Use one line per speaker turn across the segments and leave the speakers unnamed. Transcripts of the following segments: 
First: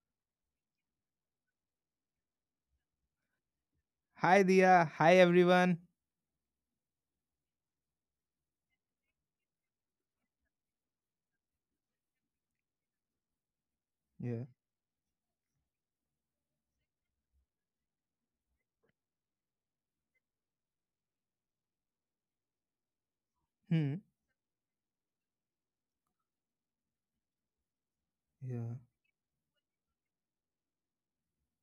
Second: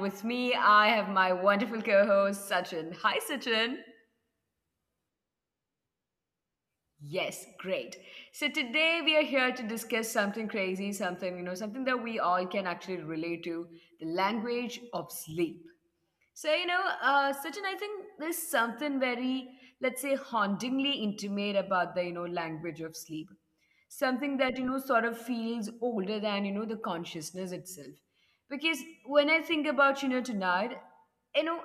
with me I have my wonderful co host Sachin. Hi Sachin.
Hi Dia. Hi everyone.
Yes, great. So today we are here to discuss something crazy, something, something that we all can actually relate to the
Yeah.
language of sleep. So, Sachin, I think there's something very, let's say, hauntingly intimate about the, language of sleep.
Hmm.
Something that, sort of feels older than, the consciousness itself.
Yeah.
Because when I think about, tonight, you know,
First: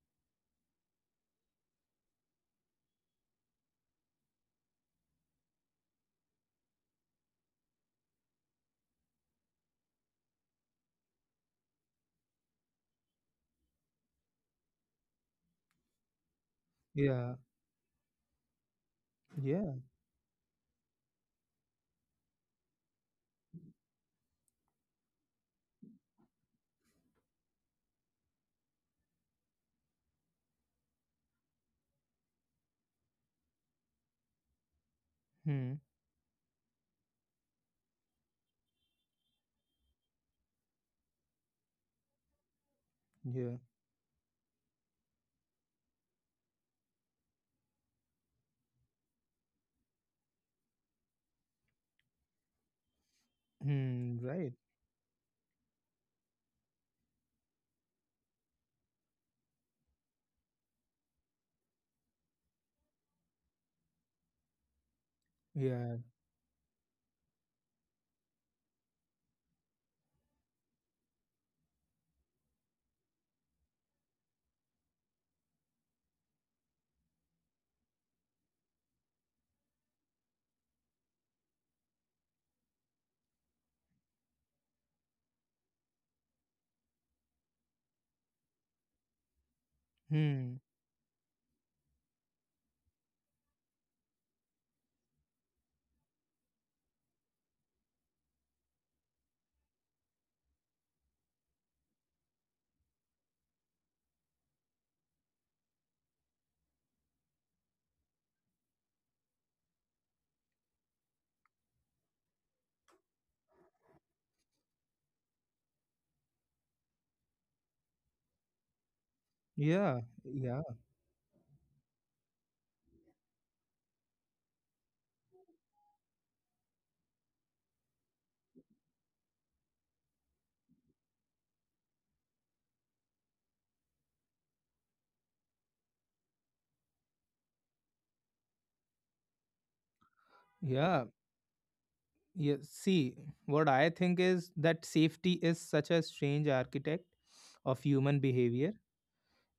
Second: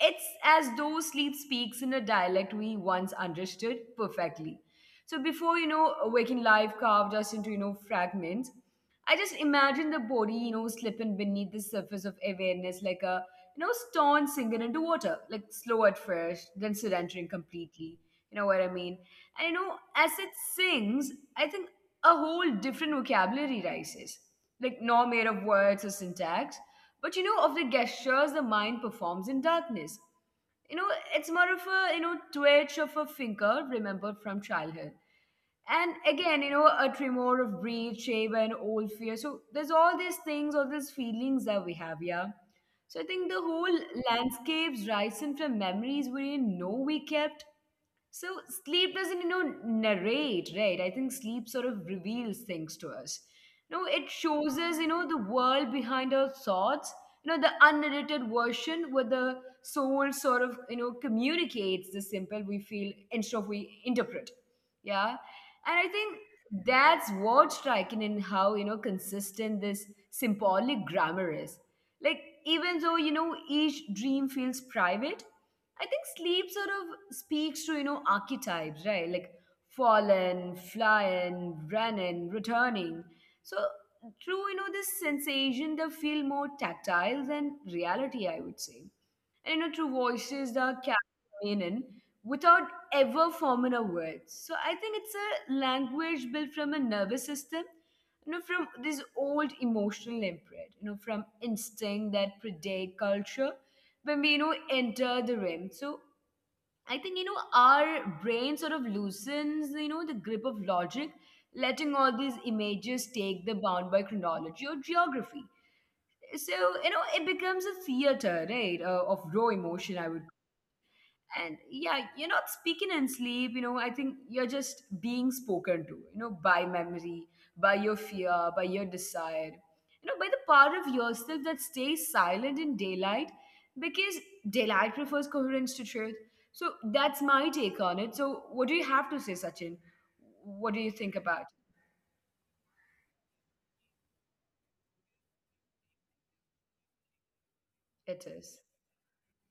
it's as though sleep speaks in a dialect we once understood perfectly. So before, waking life carved us into, fragments, I just imagine the body, slipping beneath the surface of awareness like a, stone sinking into water, like slow at first, then surrendering
Yeah.
completely. You know what I mean? And
Yeah.
as it sings, I think a whole different vocabulary rises, like no mere of words or syntax, but of the gestures the mind performs in darkness. You know, it's more of a, twitch of a finger remembered from childhood,
Hmm.
and again, a tremor of greed, shame, and old fear. So there's all these things, all these feelings that we have. Yeah. So I think the whole
Yeah.
landscapes rising from memories we didn't know we kept. So sleep doesn't, narrate, right? I think sleep sort of reveals things to us. No, it
Hmm.
shows
Right.
us, the world behind our thoughts. The unedited version where the soul sort of, communicates the simple we feel instead of we interpret. Yeah. And I
Yeah.
think that's what's striking in how, consistent this symbolic grammar is. Like, even though, each dream feels private, I think sleep sort of speaks to, archetypes, right? Like fallen, flying, running, returning. So through, this sensation, they feel more tactile than reality, I would say. And, through
Hmm.
voices, the capture meaning without ever forming a word. So I think it's a language built from a nervous system, from this old emotional imprint, from instinct that predate culture. Bambino enter the rim. So I think our brain sort of loosens the grip of logic, letting all these images take the bound by chronology or geography. So it becomes a theater, right, of raw
Yeah.
emotion. I would,
Yeah.
and yeah, you're not speaking in sleep. I think you're just being spoken to, by memory, by your fear, by your desire, by the part of yourself that stays silent in daylight, because daylight prefers coherence to truth. So that's my take on it. So what do you have to say, Sachin? What do you
Yeah.
think about
Yeah. See, what I think is that safety is such a strange architect of human
it is.
behavior,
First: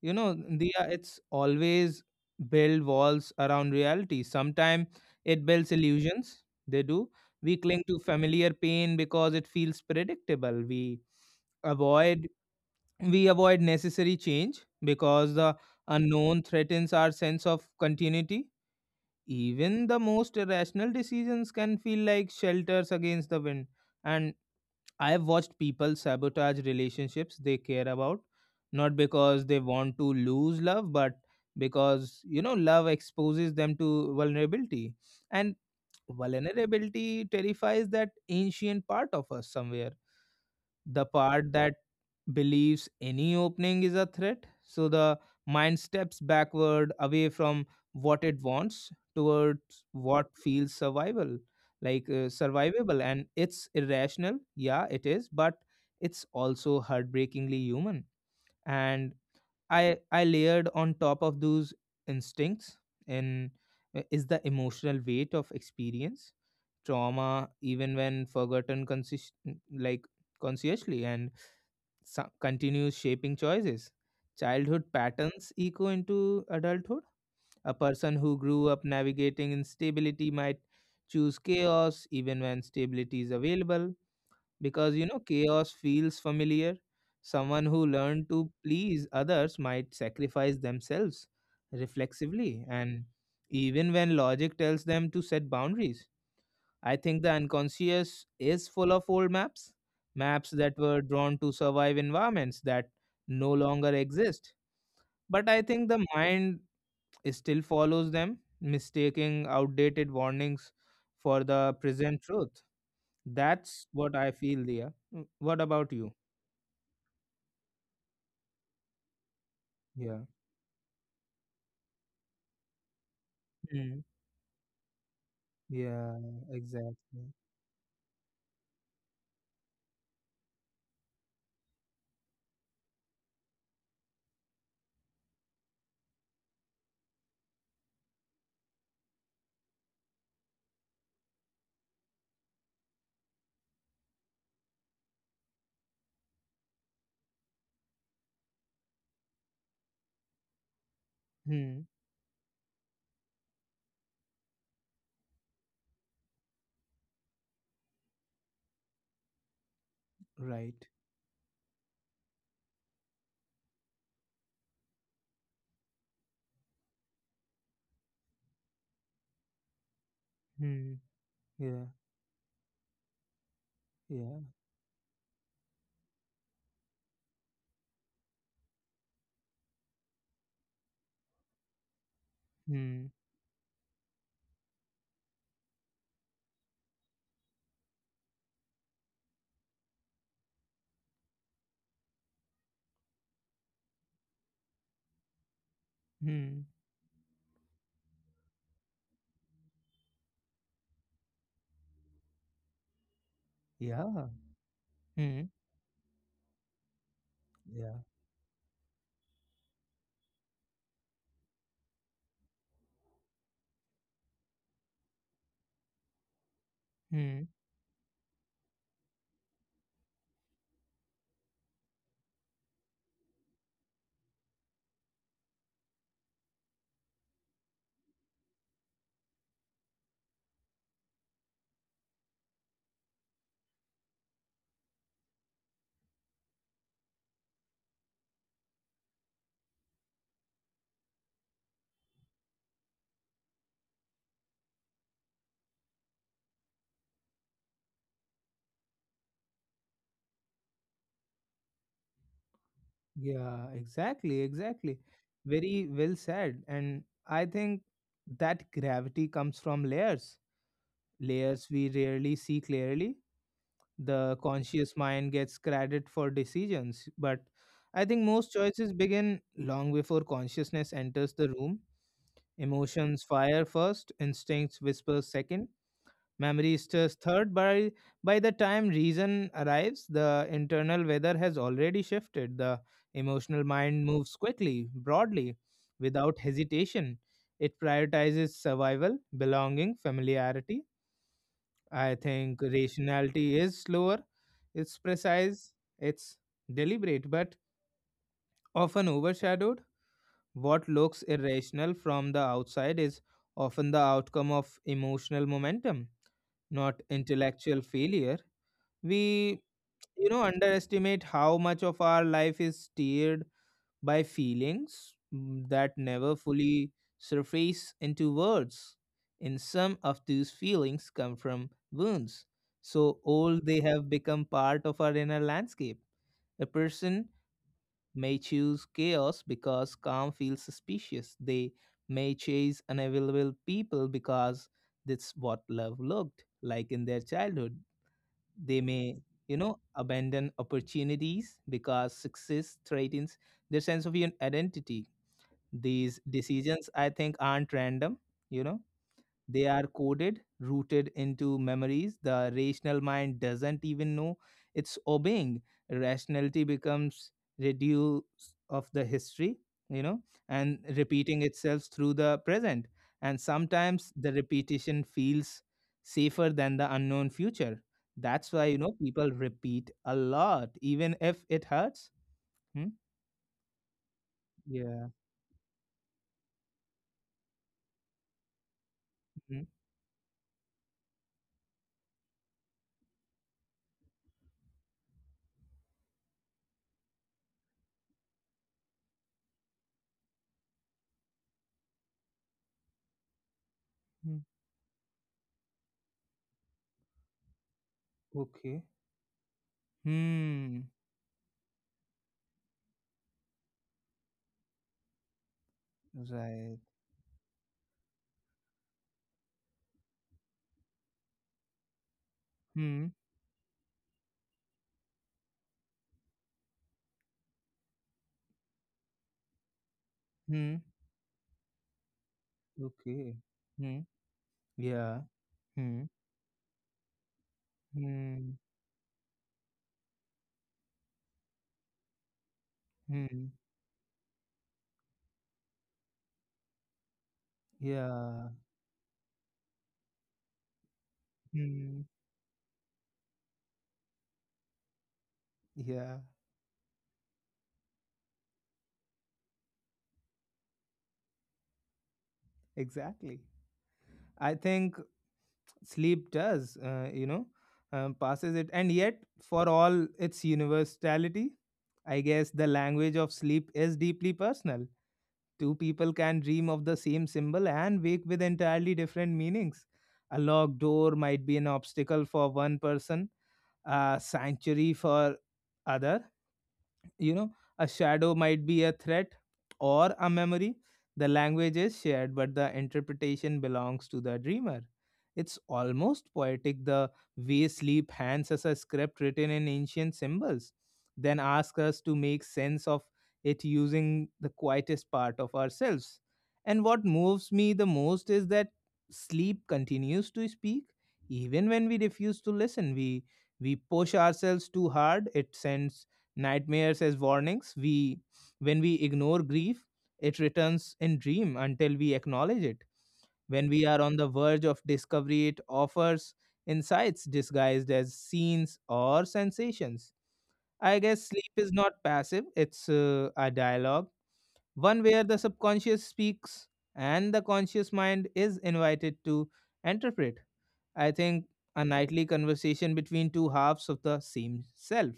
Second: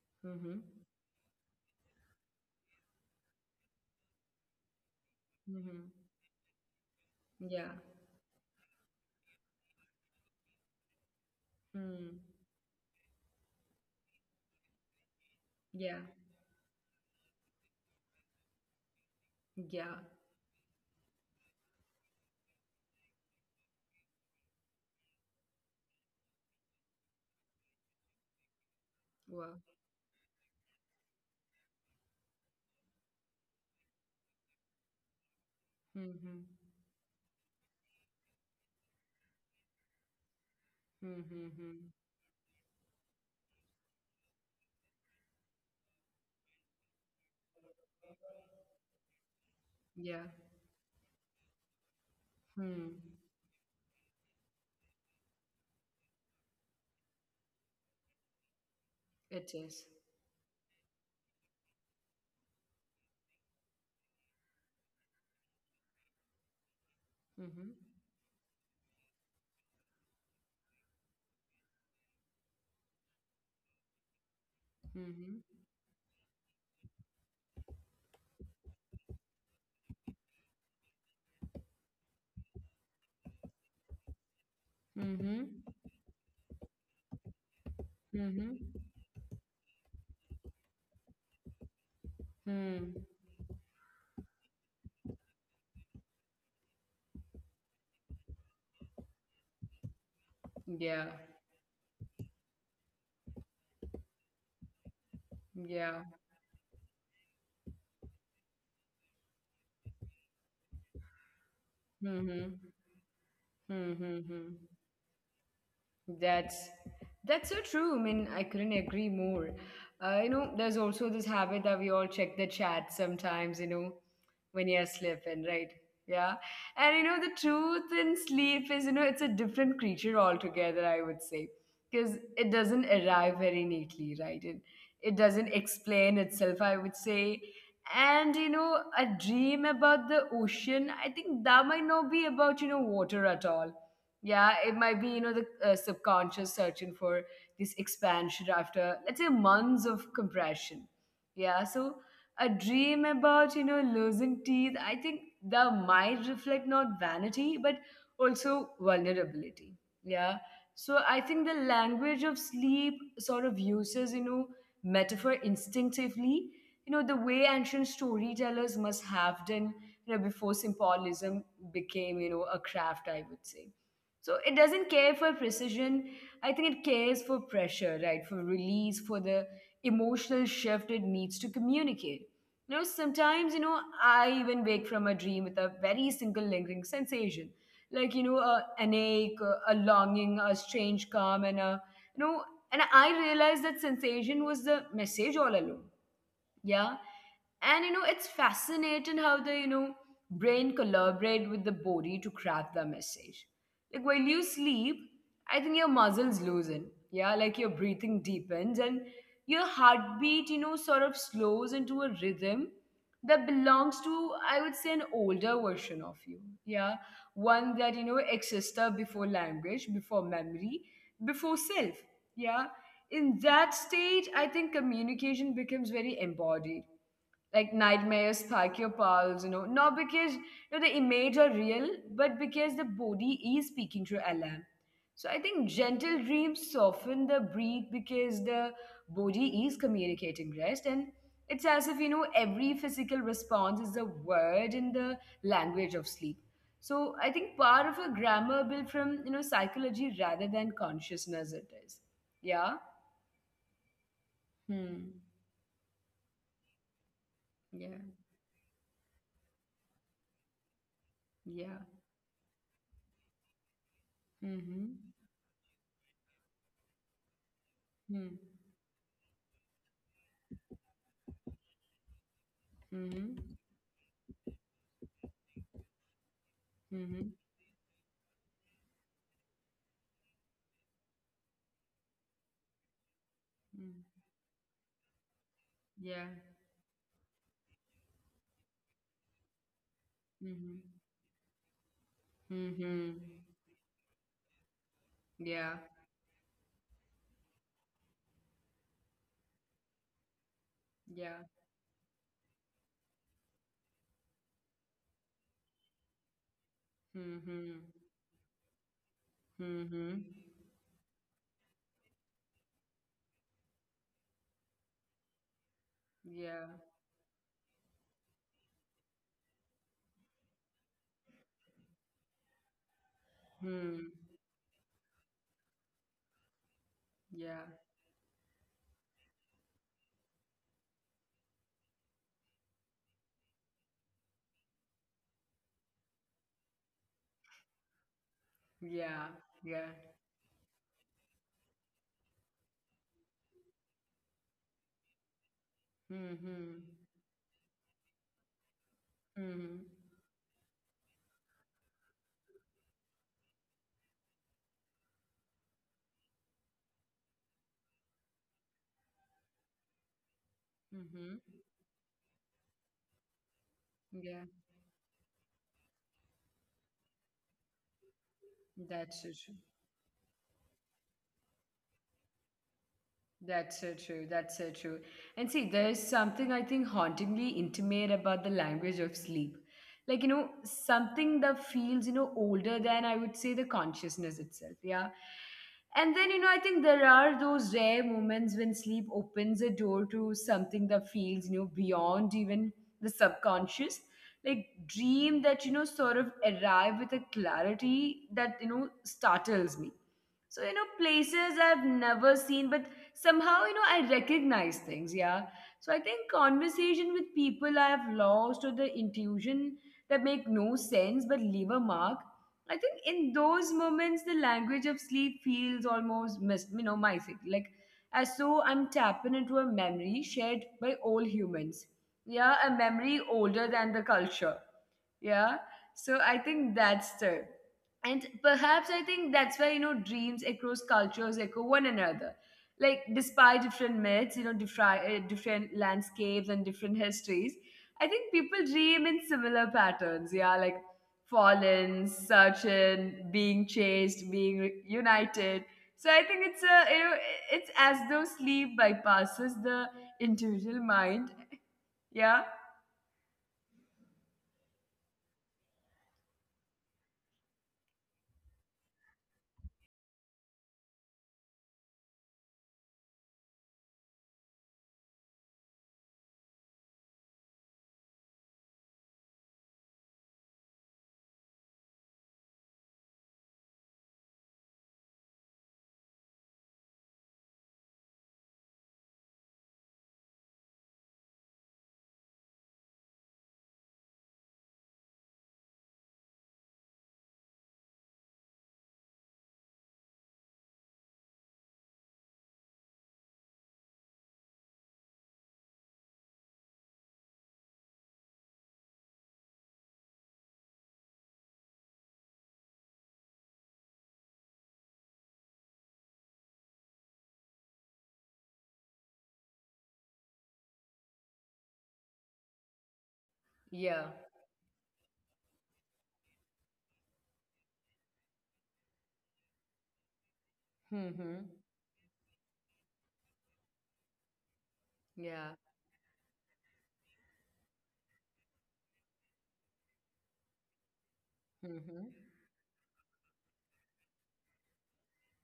Mm-hmm.
Diya. It's always build walls around reality. Sometimes it builds
Mm-hmm.
illusions, they do. We
Yeah.
cling to familiar pain because it feels predictable. We
Mm.
avoid avoid necessary change because the
Yeah.
unknown threatens our sense of continuity. Even
Yeah.
the most irrational decisions can feel like shelters against the wind. And. I've watched people sabotage relationships they care about, not because
Wow.
they want to lose love, but because, love exposes them to vulnerability. And
Mm-hmm.
vulnerability terrifies that ancient part of us somewhere, the
Mm-hmm.
part that
Mm-hmm.
believes any opening is a threat. So the mind steps backward away from what it wants towards
Yeah.
what feels survival, like,
Hmm.
survivable. And it's irrational. Yeah, it is, but it's also heartbreakingly human. And
It is.
I layered on top of those instincts in is the emotional weight of experience trauma
Mm-hmm.
even when forgotten consist, like, consciously, and continues shaping choices. Childhood
Mm-hmm.
patterns echo into adulthood. A person who grew up navigating instability might choose chaos even when stability is available because
Mm-hmm.
chaos feels familiar. Someone who learned to
Mm-hmm.
please others might sacrifice themselves reflexively,
Hmm.
and even when logic tells them to set boundaries, I think the unconscious is full of old maps, maps that were
Yeah.
drawn to survive environments that no longer exist. But I think
Yeah.
the mind still follows them, mistaking outdated warnings for the present truth.
Mm-hmm.
That's what
Mm-hmm.
I
Hmm.
feel, Dia. What about you?
That's that's so true. I mean, I couldn't agree more.
Yeah.
You know, there's also this habit that we all check the chat sometimes.
Mm.
When you're sleeping, right? Yeah,
Yeah,
and the
exactly.
truth in sleep is, it's a different creature altogether. I would say, because it doesn't arrive very neatly, right? It doesn't explain itself. I would say. And a dream about the ocean, I think that might not be about, water at all. Yeah, it might be, the subconscious searching for this expansion after, let's say, months of compression. Yeah. So
Hmm.
a dream about losing teeth, I think that might reflect not vanity, but also vulnerability. Yeah. So I
Right.
think the language of sleep sort of uses metaphor instinctively, the way ancient storytellers must have done, before
Hmm.
symbolism became
Yeah.
a craft, I would say. So it doesn't
Yeah.
care for precision. I think it cares for pressure, right? For release, for the emotional shift it needs to communicate.
Hmm.
Sometimes, I even wake from a dream with a very single lingering sensation, like, an ache, a longing, a strange calm, and a, you know, and I realized that sensation was the message all along. Yeah.
Hmm.
And it's fascinating how the brain collaborate with the body to craft the message. Like while you
Yeah.
sleep, I think
Hmm.
your muscles loosen. Yeah, like your breathing
Yeah.
deepens and your heartbeat sort of slows into a rhythm that belongs to, I would say, an older version of you. Yeah. One
Hmm.
that existed before language, before memory, before self. Yeah. In that stage, I think communication becomes very embodied. Like nightmares spike your pulse, not because the images are real, but because the body is speaking through alarm. So I think gentle dreams soften the breath because the body is communicating rest, and it's as if every physical response is a word in the language of sleep. So I think part of a grammar built from psychology rather than consciousness it is. Yeah.
Yeah, exactly, exactly.
Hmm.
Very well said. And I think
Yeah.
that gravity comes from layers, layers we
Yeah.
rarely see clearly. The conscious mind
Mm-hmm.
gets credit for decisions, but I think most
Hmm.
choices begin long before consciousness enters the room. Emotions
Mm-hmm.
fire first, instincts whisper second, memory is
Mm-hmm.
third. By the time reason arrives, the internal weather has already shifted. The emotional mind
Mm.
moves quickly, broadly,
Yeah.
without hesitation. It prioritizes survival, belonging,
Mm-hmm.
familiarity. I think
Mm-hmm.
rationality is slower, it's
Yeah.
precise, it's deliberate, but often overshadowed. What
Yeah.
looks irrational from the outside is often the outcome of emotional momentum, not
Mm-hmm.
intellectual failure. We
Mm-hmm.
underestimate how much of our life is steered by feelings that
Yeah.
never fully surface into words. And some of these feelings come from wounds so old
Hmm.
they have become part of our inner landscape. A person
Yeah.
may choose chaos because calm feels suspicious. They may chase unavailable people because that's what love looked like in their childhood. They
Yeah.
may
Yeah.
abandon opportunities because success threatens their sense of identity. These
Mm-hmm.
decisions, I think, aren't random. you know
Mm-hmm.
they are coded, rooted into memories the rational mind doesn't even know it's obeying. Rationality becomes reduce of the history, you know, and
Mm-hmm.
repeating itself through the present. And
Yeah.
sometimes the repetition feels safer than the unknown future. That's why, you
That's
know,
it.
people repeat a lot, even if it hurts. Hmm?
That's so true. That's so true.
Yeah.
And see, there's something I think hauntingly intimate about the language of sleep.
Hmm.
Like, something that feels, older than I would say the consciousness itself. Yeah. And then, I think there are those rare moments when sleep opens a door to something that feels, beyond even the subconscious. Like
Hmm.
dream that, sort of arrive with a clarity that,
Okay.
startles me. So,
Hmm.
places I've never seen, but somehow I recognize things. Yeah. So I think conversation
Right.
with people I have lost, or the intuition that make no sense but leave a mark. I think in
Hmm.
those moments the language of sleep feels almost my, like, as though I'm tapping into a memory shared by
Hmm.
all humans. Yeah, a memory older
Okay.
than the
Hmm.
culture. Yeah.
Yeah.
So I
Hmm.
think that's the. And perhaps
Hmm.
I think that's why dreams across cultures echo one another, like despite
Hmm.
different myths, different landscapes and different histories. I think people
Yeah.
dream in similar patterns. Yeah, like fallen,
Hmm.
searching, being chased, being united. So I think
Yeah.
it's a, it's as though sleep bypasses the individual mind. Yeah.
Exactly. I think sleep does, passes it. And yet, for all its universality, I guess the language of sleep is deeply personal. Two people can dream of the same symbol and wake with entirely different meanings. A locked door might be an obstacle for one person, a sanctuary for other. you know a shadow might be a threat or a memory. The language is shared, but the interpretation belongs to the dreamer. It's almost poetic, the way sleep hands us a script written in ancient symbols, then asks us to make sense of it using the quietest part of ourselves. And what moves me the most is that sleep continues to speak even when we refuse to listen. We push ourselves too hard, it sends nightmares as warnings. We when we ignore grief, it returns in dream until we acknowledge it. When
Yeah.
we are on the verge of discovery, it offers insights disguised as scenes or sensations. I guess
Mm-hmm.
sleep is not passive, it's a dialogue, one
Yeah.
where the subconscious speaks and the conscious mind is invited to interpret. I think
Mm-hmm.
a nightly conversation between two halves of the same self.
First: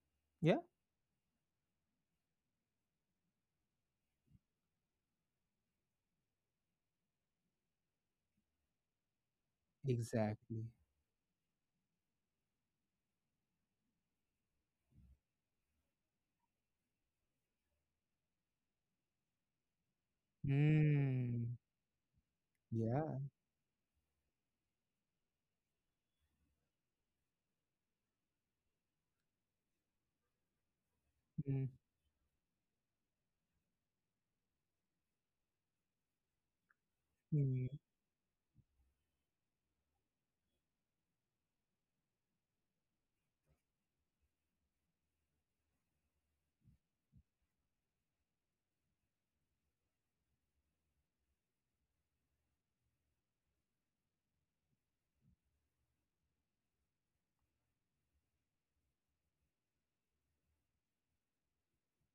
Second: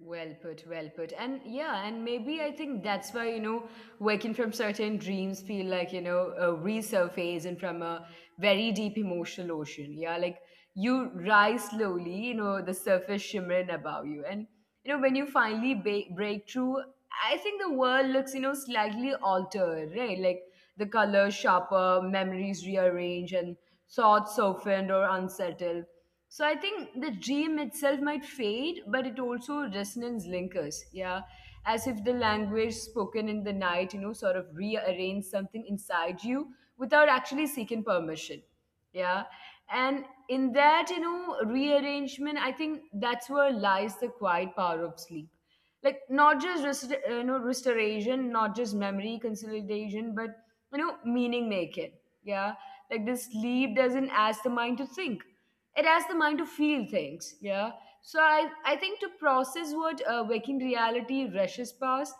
Well
Yeah,
put, well put. And yeah, and maybe I think that's why, waking from certain dreams feel like, a resurface and from a very deep emotional ocean. Yeah, like
exactly.
you rise slowly, the surface shimmering above you. And, when you finally break through, I think the world looks, slightly altered, right? Like the colors
Mm.
sharper, memories
Yeah.
rearranged, and thoughts softened or unsettled. So I think the dream itself might fade, but it also resonance lingers. Yeah.
Mm,
As if the language spoken in the night, sort of rearrange something inside you without actually
mm,
seeking permission. Yeah. And in that, rearrangement, I think that's where lies the quiet power of sleep. Like not just restoration, not just memory consolidation, but meaning making. Yeah, like the sleep doesn't ask the mind to think, it has the mind to feel things. Yeah. So I think to process what, waking reality rushes past,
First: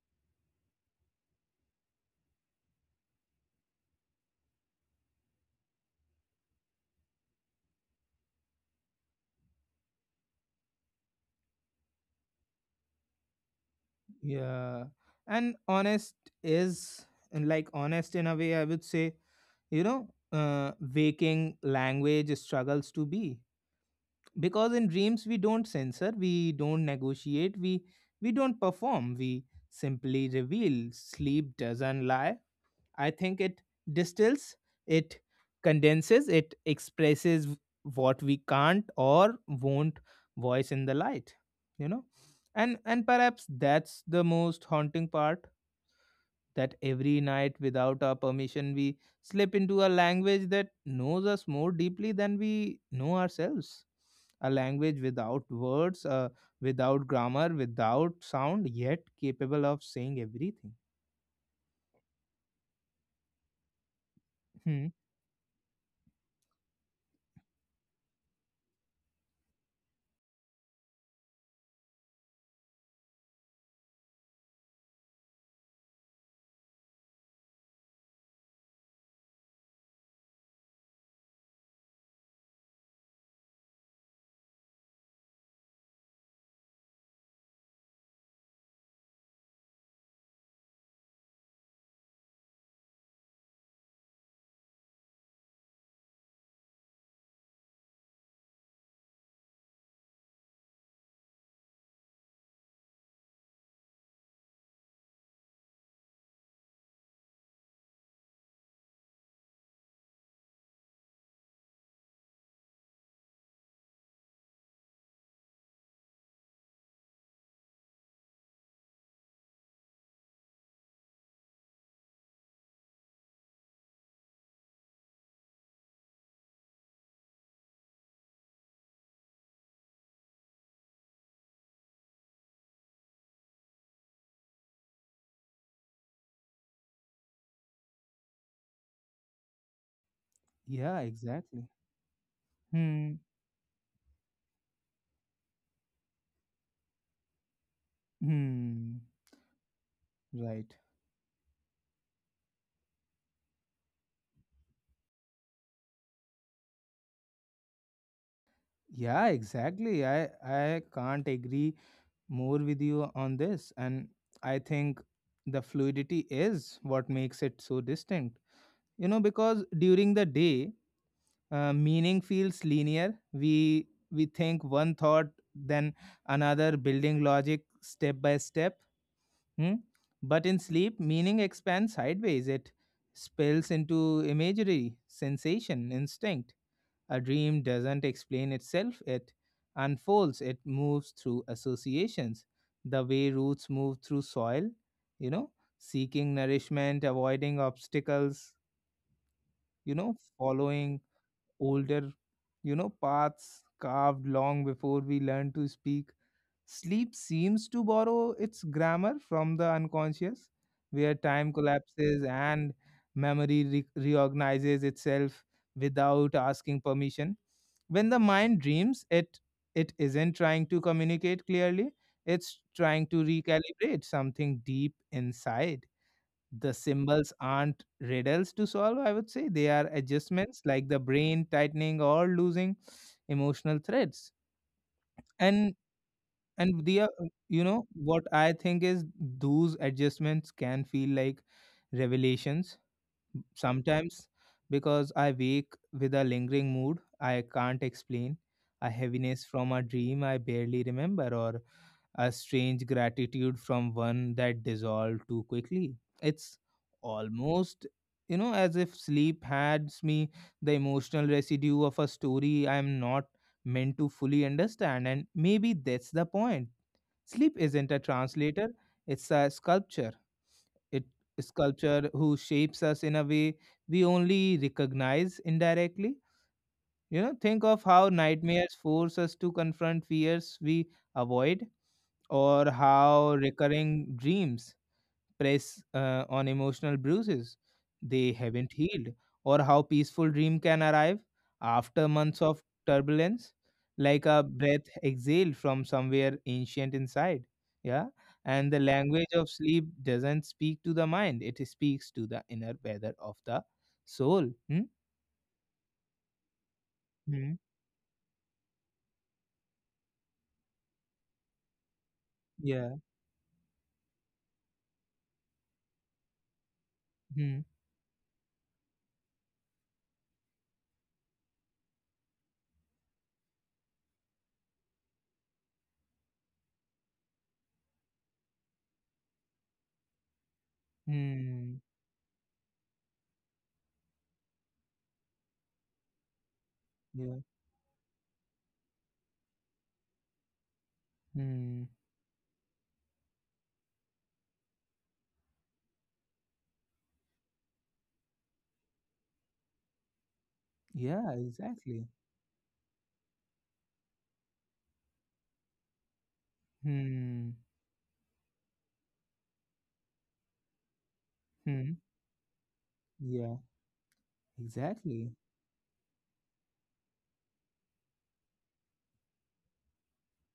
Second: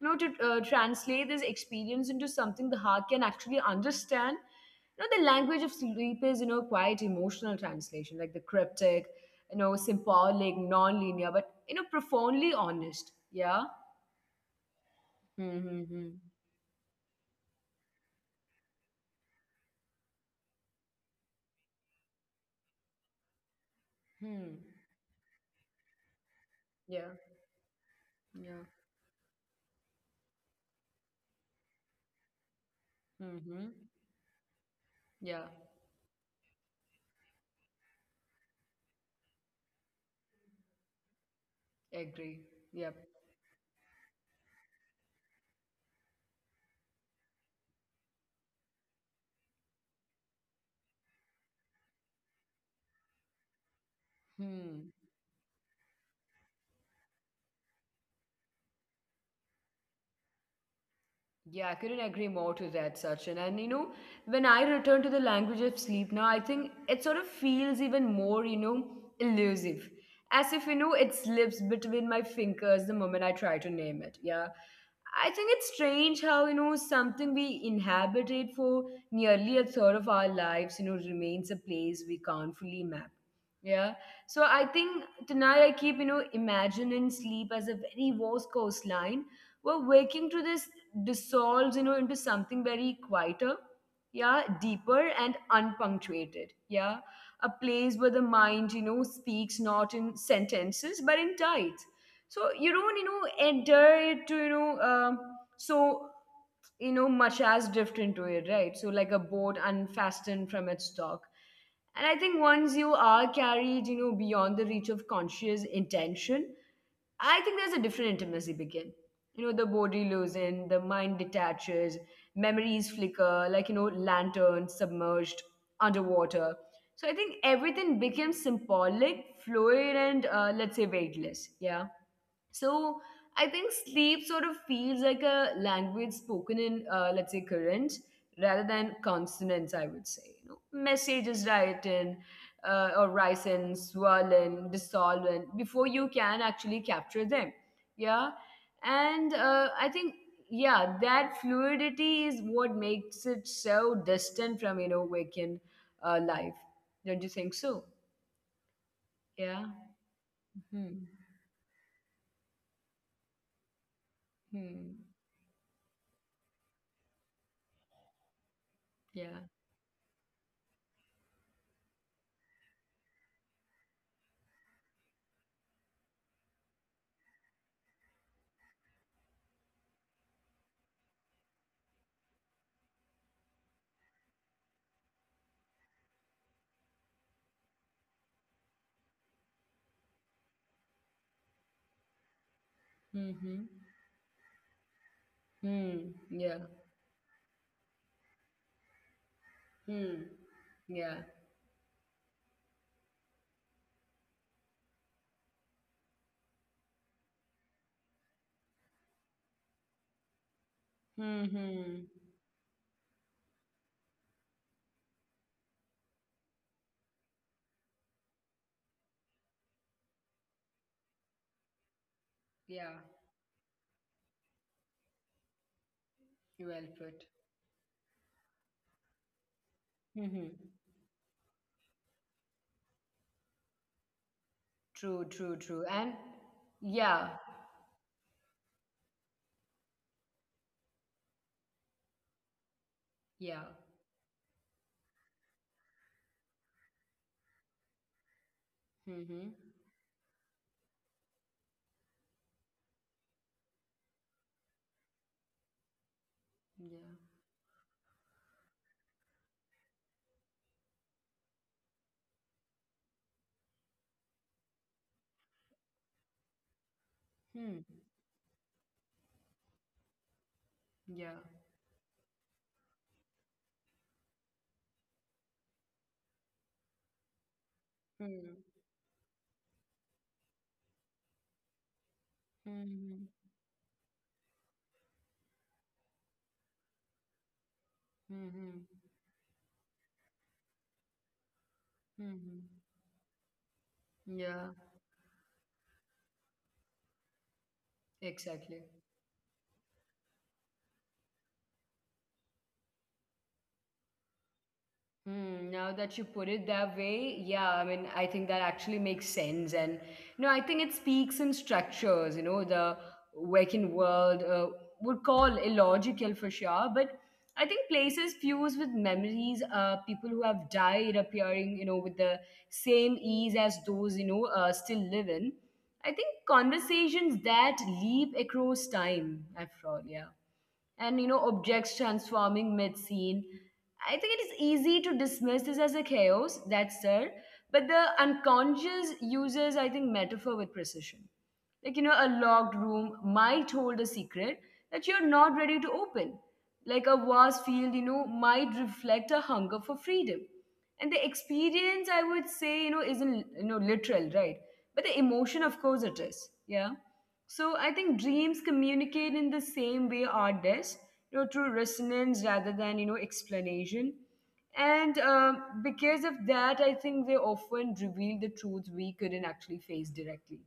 to translate this experience into something the heart can actually understand. The language of sleep is, quite emotional translation, like the cryptic, symbolic, non-linear, but profoundly honest. Yeah.
yeah. And
Mm-hmm.
honest is and like honest, in a way, I would say, waking language struggles to be.
Hmm.
Because in dreams we don't censor, we don't
Yeah.
negotiate, we don't
Yeah.
perform, we simply reveal. Sleep doesn't lie. I think it
Mm-hmm.
distills, it
Yeah.
condenses, it expresses what we can't or won't voice in the light, you know.
Agree.
And
Yep.
and perhaps that's the most haunting part, that every night without our permission we slip into a language that knows us more deeply than we know ourselves. A
Hmm.
language without words, without grammar, without sound, yet capable of saying everything.
Yeah, I couldn't agree more to that, Sachin. And when I
Hmm.
return to the language of sleep now, I think it sort of feels even more, elusive. As if, it slips between my fingers the moment I try to name it. Yeah. I think it's strange how, something we inhabited for nearly a third of our lives, remains a place we can't fully map. Yeah. So I think tonight I keep, imagining sleep as a very vast coastline, well, waking through this dissolves, into something very quieter, yeah, deeper and unpunctuated, yeah. A place where the mind, speaks not in sentences but in tides, so you don't adhere to so much as drift into it, right? So like a boat unfastened from its dock. And I think once you are carried, beyond the reach of conscious intention, I think there's a different intimacy begin. You know, the body loosens, the mind detaches, memories flicker, like, lanterns submerged underwater. So I think everything becomes symbolic, fluid, and let's say weightless. Yeah. So I think sleep sort of feels like a language spoken in, let's say, current rather than consonants. I would say,
Yeah,
messages
exactly.
written or
Hmm.
rise and swollen, dissolvent before you can actually capture them. Yeah,
Hmm.
and I think
Right.
yeah, that fluidity is what makes it so distant from waking life. Don't you think so?
Yeah,
Yeah.
exactly. I
Hmm.
can't agree more with you on this, and I
Hmm.
think the fluidity is what makes it so distinct. You know,
Yeah.
because during the day, meaning feels linear. We think one thought, then another, building logic step by step. Hmm? But in sleep, meaning expands sideways. It spills into imagery, sensation, instinct. A dream doesn't explain itself, it unfolds, it moves through associations, the way
Mm-hmm.
roots move through soil, you know,
Hmm.
seeking
Yeah.
nourishment, avoiding obstacles,
Hmm.
following
Yeah.
older, paths carved long before we learn to speak. Sleep seems to borrow its grammar from the unconscious, where
Hmm,
time
hmm.
collapses and memory reorganizes itself without asking permission. When the mind dreams, it isn't trying to communicate clearly, it's
Yeah.
trying to recalibrate something deep inside.
Well
The
put.
symbols aren't riddles to solve, I would say. They are
Hmm, hmm.
adjustments, like the brain tightening or losing emotional threads.
True. True.
And
True. And
and the
yeah.
you know what I think is, those adjustments can feel like revelations
Yeah.
sometimes, because I wake with a lingering mood I can't explain, a
Hmm, hmm.
heaviness from a dream I barely remember, or a strange gratitude from one that dissolved too quickly. It's
Yeah.
almost as if sleep hands me the emotional residue of a story I am not meant to fully understand, and maybe that's the point. Sleep
Hmm.
isn't a translator, it's a sculpture. It,
Yeah.
a sculpture who shapes us in a way we only recognize indirectly. Think of how
Hmm.
nightmares force us to confront fears we avoid, or
Hmm.
how recurring dreams press on emotional bruises they
Hmm.
haven't
Hmm,
healed, or how peaceful dream can arrive after
hmm,
months
hmm.
of turbulence, like a
Yeah.
breath exhaled from somewhere ancient inside. Yeah, and
Exactly.
the language of sleep doesn't speak to the mind; it speaks to the inner weather of the soul. Hmm?
Hmm, now that you put it that way, yeah,
Hmm.
I mean, I think that actually makes sense. And, I think it speaks in structures, the
Yeah.
working world would call illogical for sure. But I
Hmm.
think places fused with memories, people who have died appearing, with the same ease as those, still live in. I think conversations that leap across time, after all, yeah, and
Hmm.
objects transforming mid-scene. I think it is easy to dismiss this as a chaos that's there,
Yeah.
but the unconscious uses, I think, metaphor with precision.
Hmm.
Like a locked room might hold a secret that you're not ready to open, like a vast field, might reflect a hunger for freedom. And the
Yeah.
experience,
Exactly.
I would say, isn't, literal, right? But the emotion, of course, it is. Yeah.
Hmm.
So I think dreams communicate in the same way art does, through
Hmm.
resonance rather than,
Yeah.
explanation. And
Exactly.
because of that, I think they often reveal the truths we couldn't actually face directly.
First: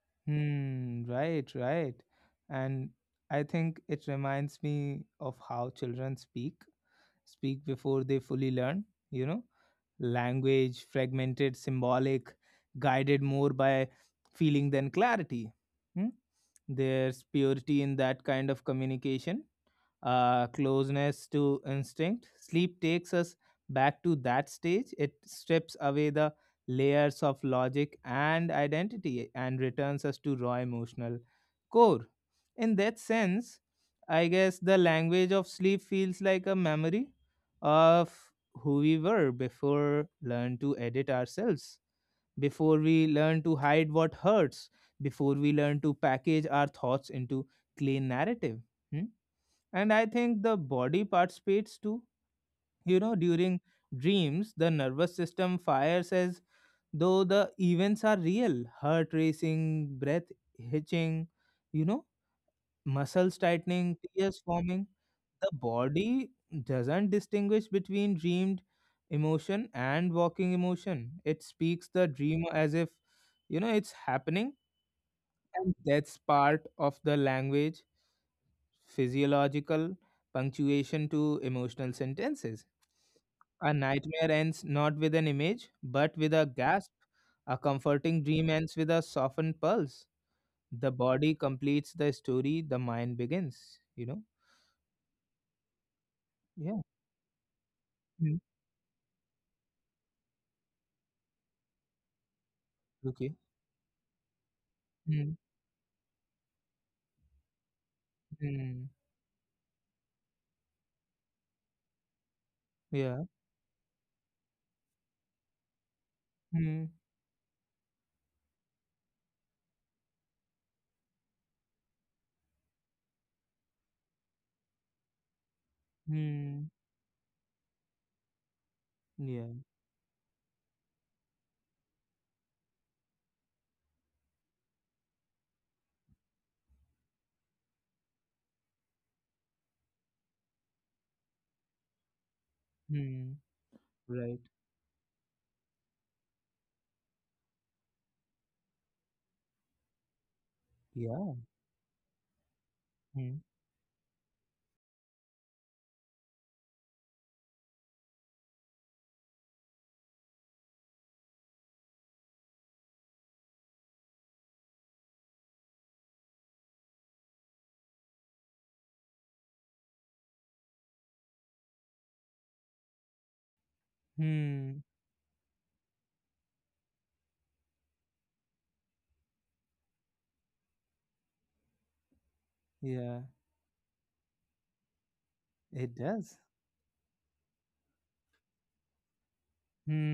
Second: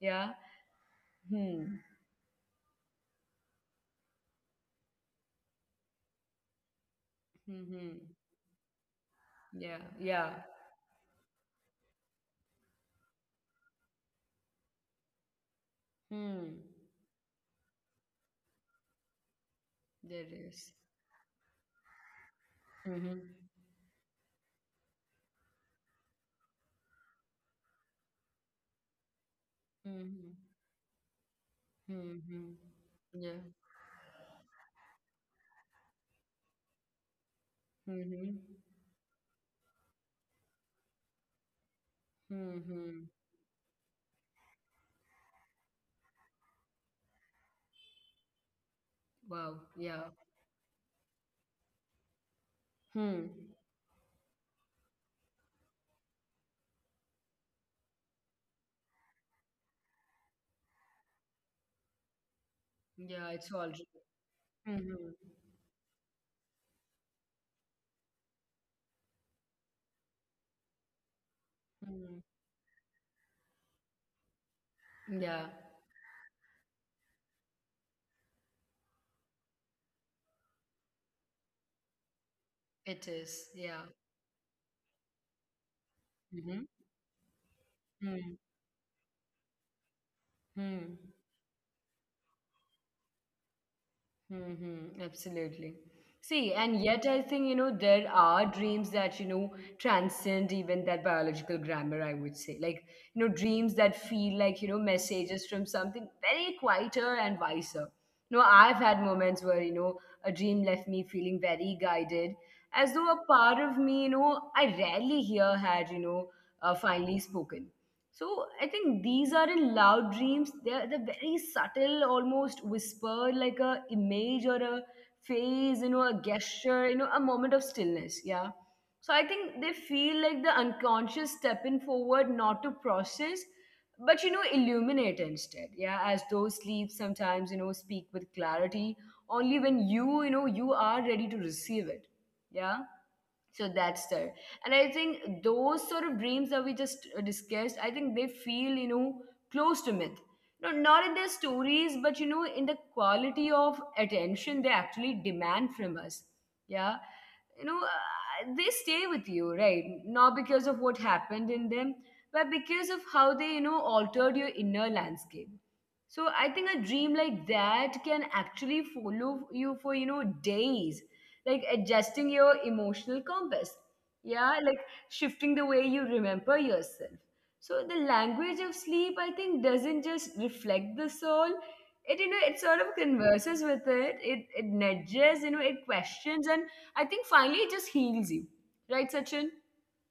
Yeah.
Hmm, right,
Hmm.
right. And I think it reminds me of how children speak,
Hmm,
speak
hmm.
before they fully learn, you know,
Yeah. Yeah.
language, fragmented, symbolic, guided more by feeling than clarity. Hmm?
Hmm.
There's purity in that kind of communication,
There is.
closeness to instinct. Sleep takes us
Mhm.
back to that stage. It strips away the layers of logic and identity and returns us
Mhm.
to raw emotional core.
Mhm.
In that
Yeah.
sense, I guess the language of sleep feels like a memory of
Mhm.
who we were before learn to edit ourselves, before
Mhm.
we learn to hide what hurts, before we learn to package our thoughts into clean narrative. Hmm.
Wow.
And I
Yeah.
think the body participates too. You know,
Hmm.
during dreams, the nervous system fires as though the events are real, heart racing, breath hitching, you know,
Yeah,
muscles
it's all
tightening,
true.
tears forming.
Mhm.
The body doesn't distinguish between dreamed emotion and walking emotion. It speaks the
Mhm.
dream as if, it's happening.
Yeah,
And that's part of the language, physiological punctuation to emotional sentences.
it is.
A
Yeah.
nightmare ends not with an image, but with a
Mhm.
gasp. A comforting
Mhm.
dream ends with a softened pulse. The
Mhm.
body completes the story, the mind begins. You know?
Mm-hmm, absolutely. See,
Yeah.
and yet I think, there
Mm.
are dreams that, transcend even that biological grammar, I would say. Like,
Okay.
dreams that feel like,
Mm.
messages from something very quieter and wiser. You know, I've
Mm.
had moments where, a dream left me feeling very guided, as though a
Yeah.
part of me, I rarely hear had,
Mm.
finally spoken. So I think these are in loud dreams. They're very subtle, almost whisper, like a image or a phase, a
Mm.
gesture, a moment of stillness. Yeah. So I think
Yeah.
they feel like the unconscious stepping forward, not to process, but illuminate instead. Yeah, as though sleep sometimes, speak with clarity only when you, you are ready to receive it. Yeah,
Mm.
so that's there.
Right.
And I think those sort of dreams that we just discussed, I think they feel, close to myth, no, not in their
Yeah.
stories, but in the
Mm.
quality of attention they actually demand from us, yeah. You know, they stay with you, right? Not because of what happened in them, but because of how they, altered your inner landscape. So I think a dream like that can actually follow you for, days, like adjusting your emotional compass, yeah, like
Mm.
shifting the way you remember yourself. So the language of sleep, I think, doesn't just reflect the soul. It, it sort of
Yeah.
converses with it, it nudges, it
It does.
questions, and I think finally it just heals you, right, Sachin?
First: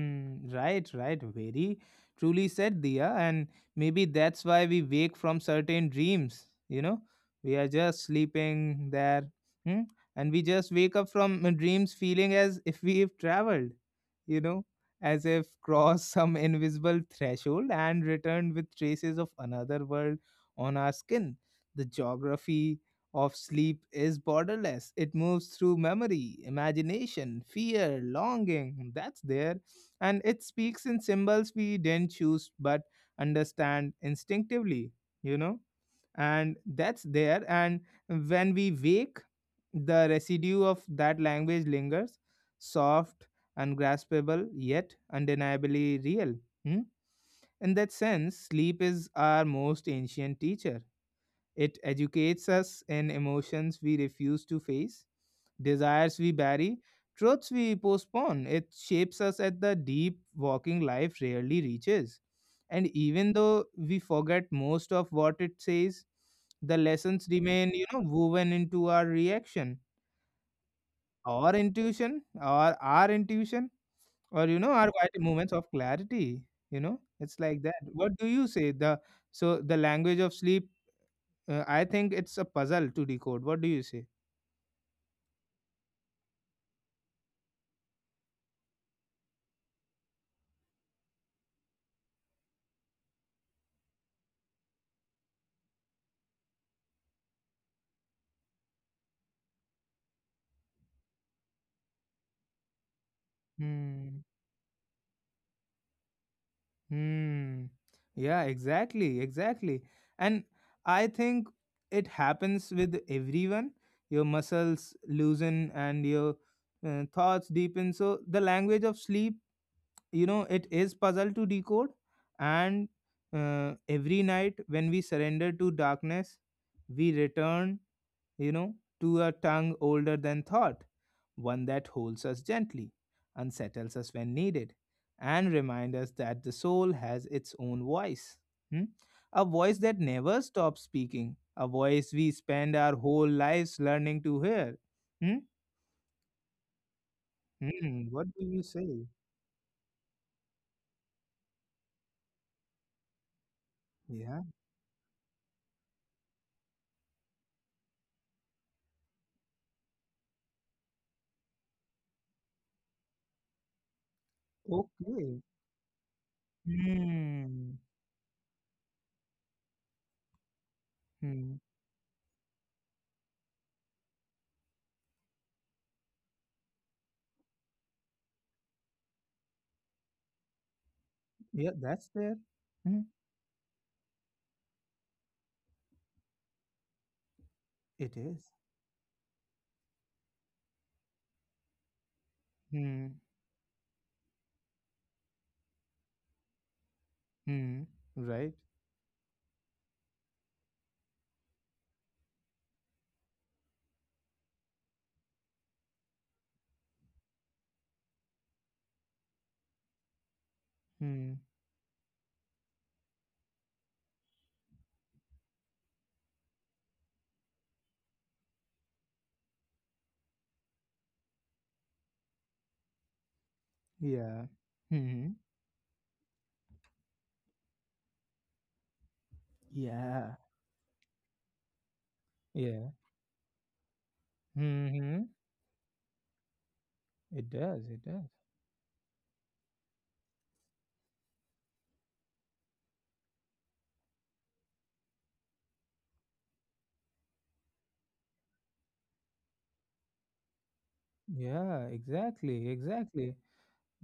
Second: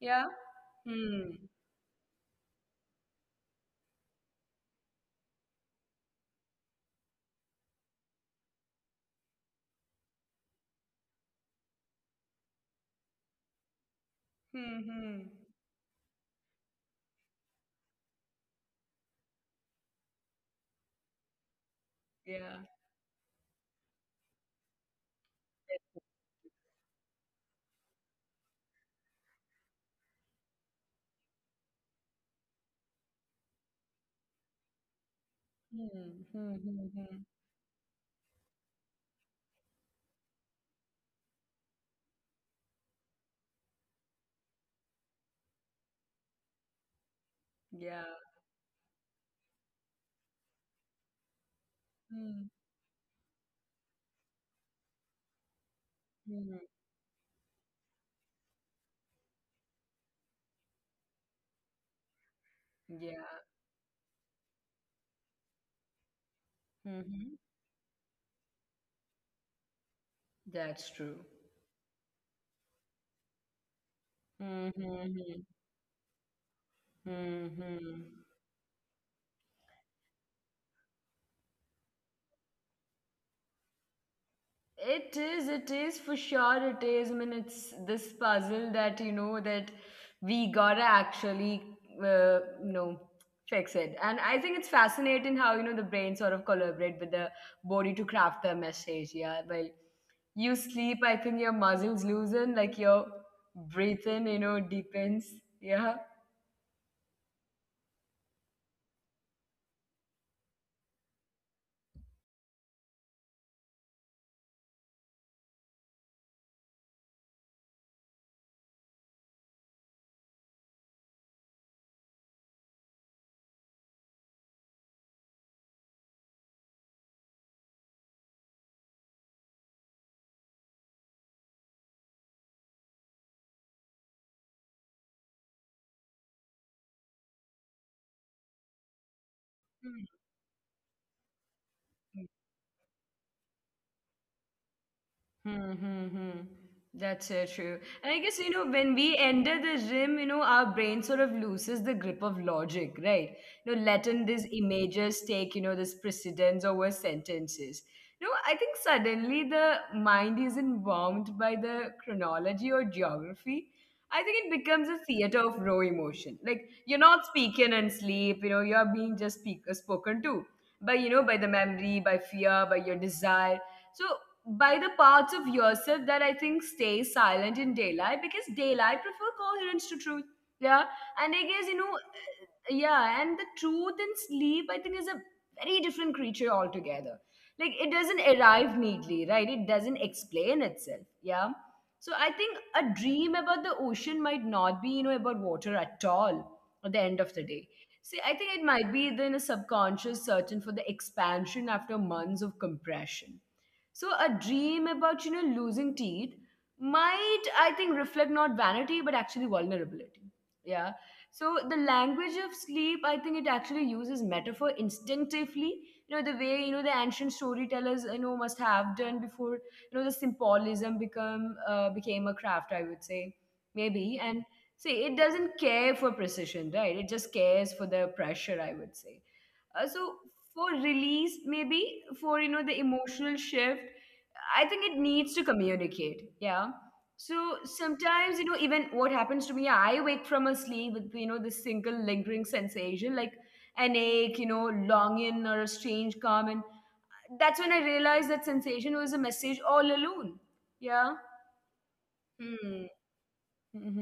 Yeah.
right, right.
Hmm,
Very truly said, Dia. And maybe that's why we wake from certain dreams. We are just sleeping there. Hmm? And we just wake up from dreams feeling as if we've traveled, you know,
hmm,
as
hmm.
if crossed some invisible threshold and returned with traces of another world on our skin. The
Yeah.
geography of sleep is borderless, it moves through memory, imagination, fear, longing. That's there, and it speaks in symbols we didn't choose but understand instinctively. you know
Hmm,
and
hmm, hmm,
that's
hmm.
there, and when we wake, the residue of that language lingers soft, ungraspable, yet undeniably real. Hmm? In that
Yeah.
sense, sleep is our most ancient teacher. It educates
Hmm,
us in emotions we refuse to face, desires we
hmm.
bury, truths we postpone. It shapes us at the deep walking life rarely reaches. And even
Yeah.
though we forget most of what it says, the
Hmm,
lessons
hmm.
remain, woven into our reaction,
That's true.
our intuition or our quiet
Mm-hmm.
moments of clarity. You know, it's like that.
Mm-hmm.
What do you say? The so the language of sleep, I think it's a puzzle to decode. What do you say?
It is for sure. It is. I mean, it's this puzzle that that we gotta actually, uh, you know, fix it. And I think it's fascinating how the brain sort of collaborate with the body to craft the message. Yeah, well, you sleep. I think your muscles loosen, like your
Hmm.
breathing, deepens. Yeah.
Hmm. Yeah, exactly, exactly. And I think it happens with everyone. Your muscles loosen and your thoughts deepen. So the language of sleep, you know, it is puzzle to decode. And every night when we surrender to darkness, we return, you know, to a tongue older than thought, one that holds us gently, unsettles us when needed, and reminds us that the soul has its own voice. Hmm? A voice that never stops speaking, a voice we spend our whole lives learning to hear. Hmm?
Hmm, hmm, hmm. That's so true.
Hmm.
And
What
I
do
guess,
you
when
say?
we enter the gym, our brain sort of loses the grip of logic, right? You know, letting
Yeah,
these images take, this precedence over sentences. You know, I think suddenly the mind isn't bound by the chronology or geography. I think it becomes a
okay.
theater of raw emotion. Like, you're not
Hmm.
speaking in sleep, you're being just spoken to by, by the
Hmm.
memory, by fear, by your desire. So by the parts of yourself that I think stay silent in daylight because daylight prefer coherence to truth. Yeah. And I guess,
Yeah, that's there. Hmm.
yeah, and the truth in sleep, I think, is a very different creature altogether. Like it
It
doesn't
is.
arrive neatly, right? It doesn't explain itself. Yeah. So I think a
Hmm.
dream about the ocean might not be, about water at all at the end of the day.
Hmm.
See, I
Right.
think it might be then a subconscious searching for the expansion after months of compression. So a dream about, losing teeth might, I think, reflect not vanity, but actually vulnerability. Yeah.
Hmm.
So the language of sleep, I think it actually uses metaphor instinctively. You know, the way, the ancient storytellers, must have done before, the symbolism become became a craft, I would say. Maybe.
Yeah.
And see, it
Hmm.
doesn't care for precision, right? It just cares for the pressure, I would say. So
Yeah,
for release maybe, for the
yeah.
emotional shift I think it
Hmm.
needs to communicate, yeah. So
It does, it does.
sometimes even what happens to me, I wake from a sleep with, this single lingering sensation like an ache, longing or a strange calm, and that's when I realized that sensation was a message all alone. Yeah.
Yeah, exactly,
Hmm.
exactly.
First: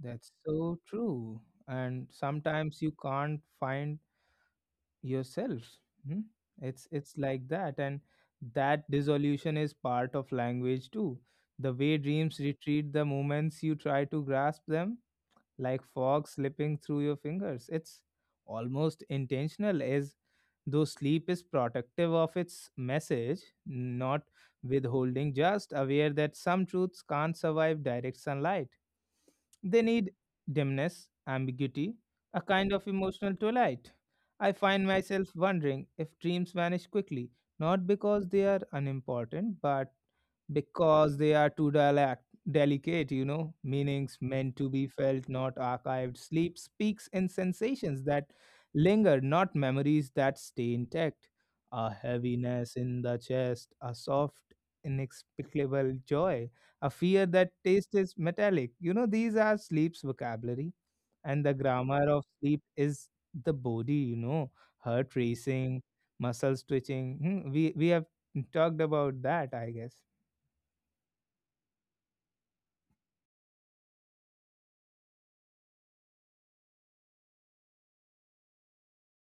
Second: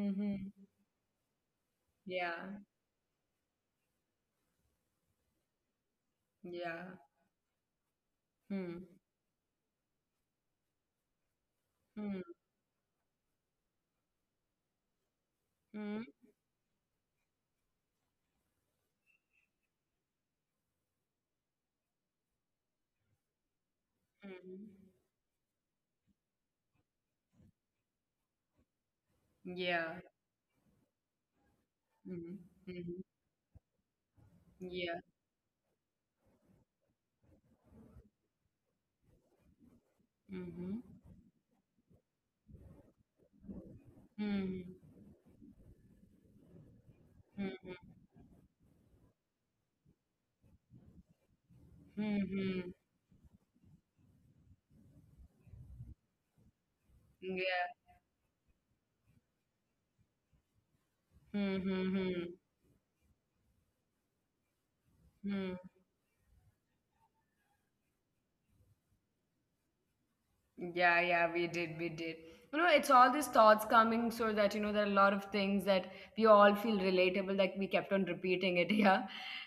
That's so true. And
Yeah.
sometimes you can't find yourself. Hmm? It's
Yeah.
like that, and
Hmm,
that dissolution is part of language too. The way
hmm,
dreams retreat the moments you try to grasp them, like
hmm, hmm.
fog slipping through your fingers. It's almost intentional, as though sleep is protective of its message, not
Hmm.
withholding, just aware that some truths can't survive direct sunlight. They
Yeah.
need dimness, ambiguity, a kind of
Mm-hmm.
emotional twilight. I find
Yeah.
myself wondering if dreams vanish quickly, not because they are unimportant, but
Mm-hmm.
because they are too delicate, you know, meanings meant
Hmm.
to be felt, not archived. Sleep speaks in
Hmm.
sensations that linger, not memories that stay intact. A
Hmm. Hmm.
heaviness in the chest, a soft, inexplicable joy, a fear that
Yeah.
taste is metallic. You know, these are sleep's vocabulary, and the
Hmm. Hmm.
grammar of
Hmm.
sleep is the body, you know, heart
Hmm.
racing, muscles twitching. Hmm, we have talked about that, I guess.
Yeah, yeah, we did, we did. You know, it's all these thoughts coming so that, there are a lot of things that we all feel relatable, like we kept on repeating it, yeah.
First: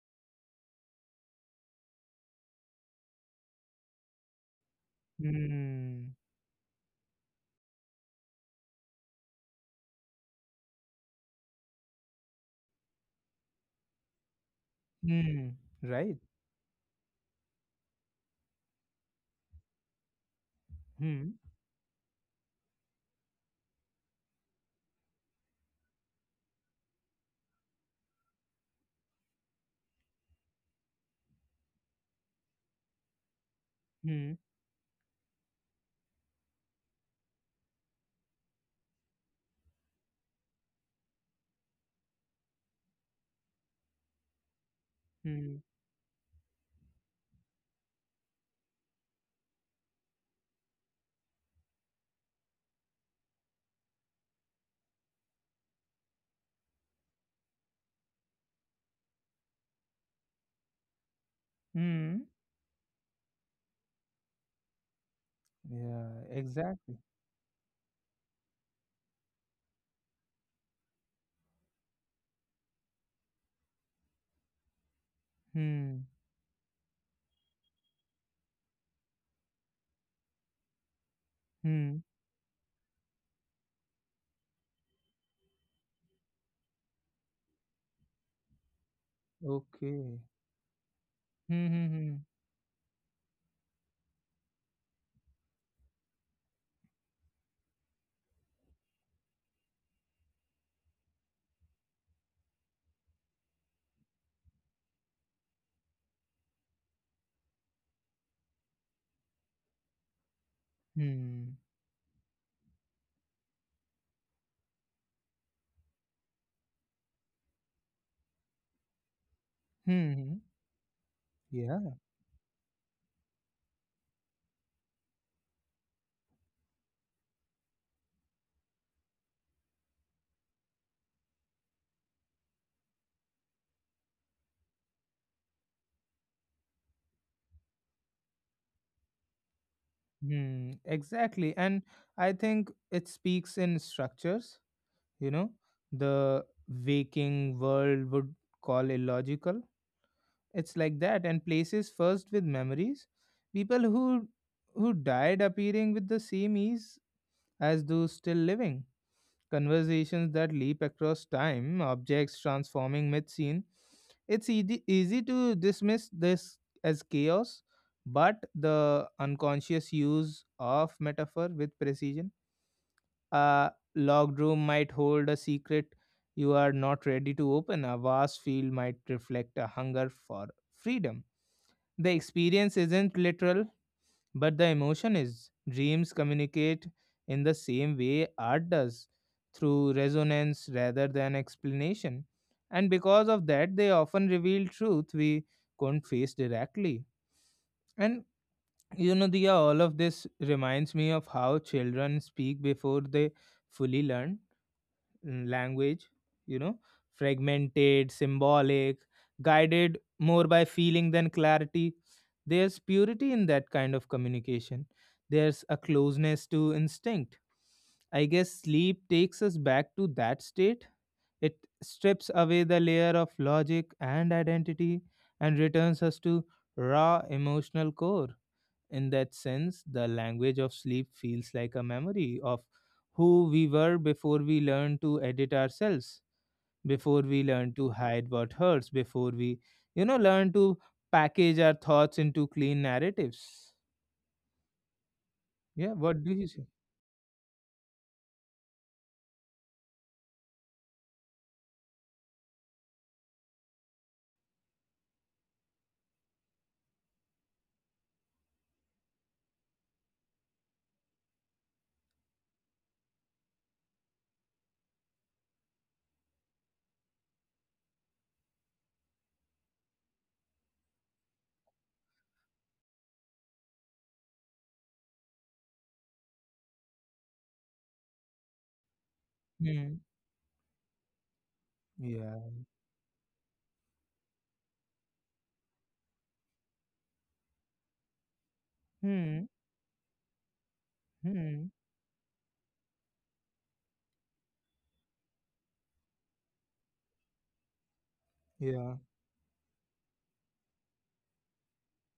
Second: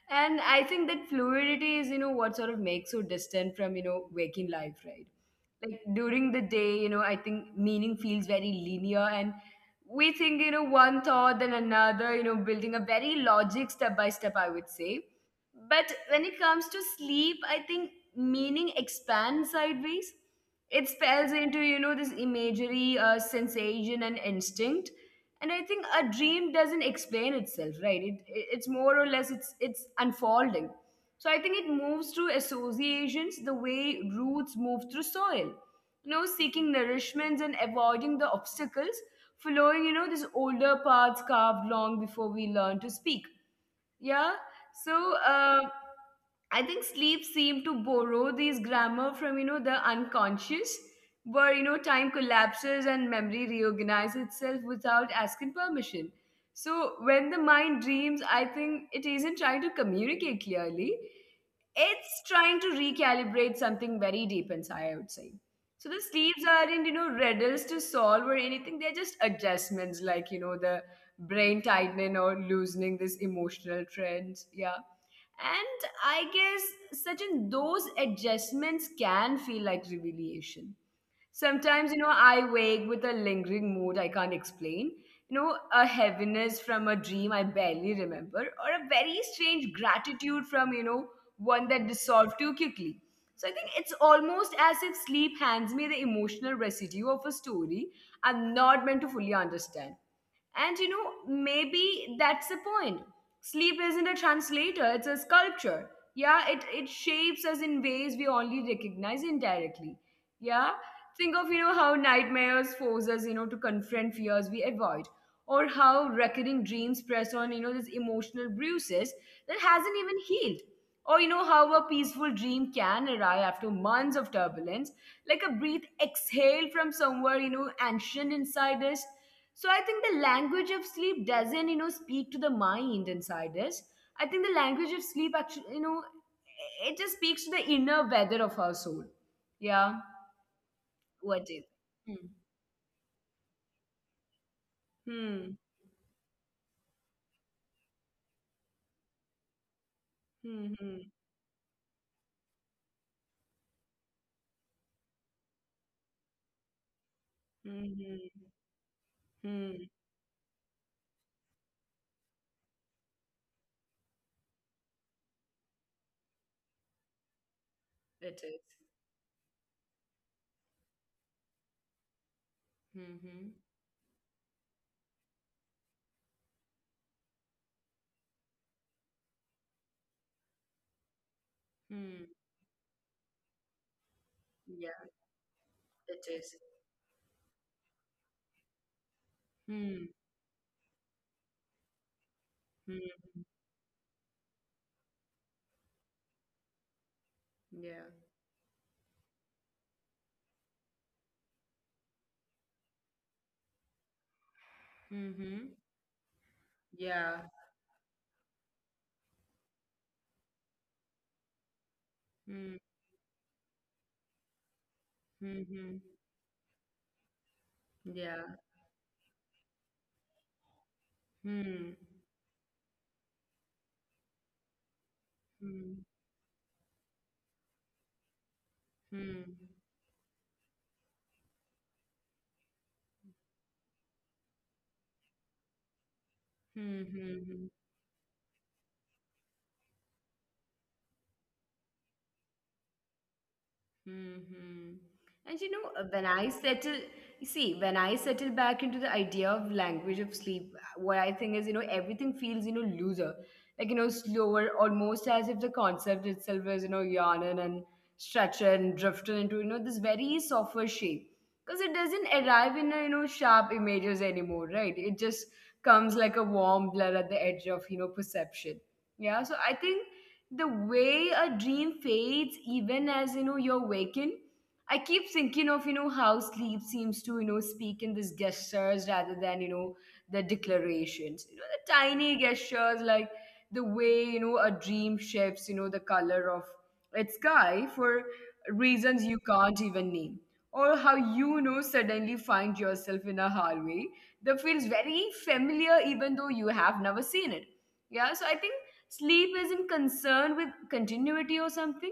And I think that fluidity is, what sort of makes you distant from, waking life, right? Like
Hmm.
during the day, I think meaning feels very linear and we think, one thought, then another, building a very logic step by step, I would say.
Hmm.
But
Right.
when it comes to sleep, I think meaning expands sideways. It
Hmm.
spells into, this imagery, sensation and instinct. And I think a dream doesn't explain itself, right? It's more or less, it's unfolding. So I think it moves through associations the way
Hmm.
roots move through soil, seeking nourishments and avoiding the obstacles, following, these older paths carved long before we learn to speak, yeah. So
Hmm.
I think sleep seemed to borrow these grammar from, the unconscious, where, time collapses and memory reorganizes itself without asking permission. So when the mind dreams, I think it isn't trying to communicate clearly. It's
Hmm.
trying to recalibrate something very deep inside, I would say. So the
Yeah,
sleeps aren't,
exactly.
riddles to solve or anything. They're just adjustments, like, the brain tightening or loosening these emotional trends. Yeah. And
Hmm.
I guess certain those adjustments can feel like revelation.
Hmm.
Sometimes, I wake with a lingering mood I can't explain. You know, a heaviness from a dream I barely remember, or a very strange
Okay.
gratitude from,
Hmm.
one that
Hmm.
dissolved too quickly. So I think it's almost as if sleep hands me the emotional residue of a story I'm not meant to fully understand. And maybe that's the point. Sleep isn't a translator, it's a sculpture. Yeah, it shapes us in ways we only recognize indirectly. Yeah, think
Hmm.
of, how nightmares force us, to confront fears we avoid. Or how recurring dreams press on, these emotional bruises that hasn't
Hmm.
even
Hmm.
healed. Or, how
Yeah.
a peaceful dream can arrive after months of turbulence, like a breath exhaled from somewhere, ancient inside us. So I think the language of sleep doesn't, speak to the mind inside us. I think the language of sleep actually, it just speaks to the inner weather of our soul. Yeah.
Hmm, exactly.
What is?
And I
Hmm.
think it speaks in structures, you know,
Hmm.
the waking world would call illogical. It's
Hmm.
like
Hmm.
that. And places first with memories. People who died appearing with the same ease as those still
Hmm.
living,
Hmm, hmm.
conversations that leap across time, objects transforming mid-scene. It's easy to dismiss this as chaos, but
It is.
the unconscious use of metaphor with precision.
Hmm. Hmm.
A locked room might hold a secret you are not ready to open. A vast field might reflect a hunger for freedom. The
Hmm.
experience isn't literal, but the
Yeah.
emotion is. Dreams
It is.
communicate in the same way art does, through
Hmm.
resonance rather than explanation. And because
Hmm.
of that, they often reveal truth we couldn't face directly.
Yeah.
And you know, Diya, all of this reminds me of how children speak before they fully learn
Hmm. Hmm.
language, you know,
Yeah.
fragmented, symbolic, guided more by feeling than clarity. There's
Hmm.
purity in that kind of communication. There's
Hmm.
a
Hmm.
closeness to instinct. I guess
Yeah.
sleep takes us back to that state. It
Hmm.
strips away the layer of logic and identity and returns
Hmm.
us to raw emotional core. In that
Hmm. Hmm.
sense, the language of sleep feels like a memory of who we were before we learned to edit ourselves,
Hmm.
before we learned
Hmm.
to hide what hurts, before we, you know, learn to package our thoughts into clean narratives.
Hmm.
Yeah, what do
When
you
I
say?
settle, you see, when I settle back into the idea of language of sleep, what I think is, everything feels, looser, like, slower, almost as if the concept itself is, yawning and stretching and drifting into, this very softer shape. Because it doesn't arrive in, a, sharp images anymore, right? It just comes like a warm blur at the edge of, perception. Yeah, so I think the way a dream fades even as you're waking. I keep thinking of, how sleep seems to, speak in these gestures rather than,
Hmm.
the declarations. The
Yeah.
tiny gestures, like the way, a dream shifts, the color of its sky for reasons
Hmm.
you can't even name. Or how you, you
Hmm.
know suddenly find yourself in a hallway that feels very familiar even though you have never seen it. Yeah, so I think
Yeah.
sleep isn't concerned with continuity or something,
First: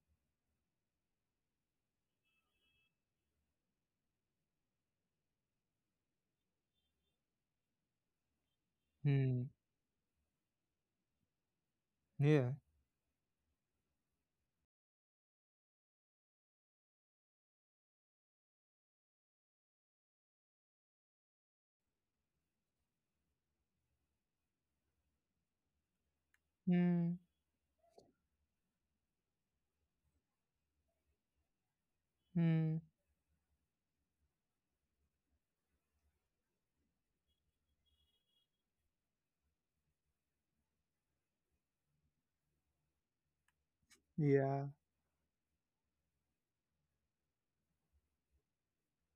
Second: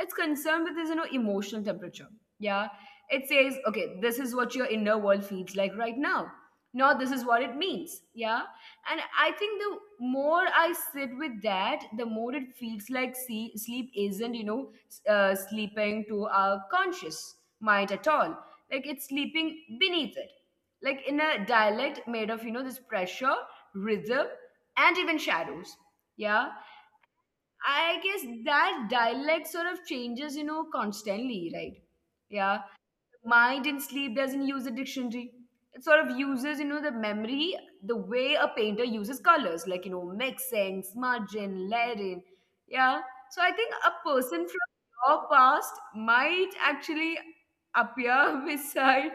it's concerned with this, emotional temperature. Yeah. It says, okay, this is what your inner world feels like right now. No, this is what it means. Yeah. And I
Hmm.
think the more I sit with that, the more
Yeah.
it feels like, see, sleep isn't, sleeping to our conscious mind at all. Like it's sleeping beneath it. Like in a dialect made of, this pressure, rhythm, and even shadows. Yeah.
Hmm.
I guess that dialect sort of changes, constantly, right? Yeah.
Hmm.
Mind in sleep doesn't use a dictionary. It sort of uses, the memory the way a painter uses colors, like, mixing, smudging, layering. Yeah. So I think a person
Yeah.
from your past might actually appear beside.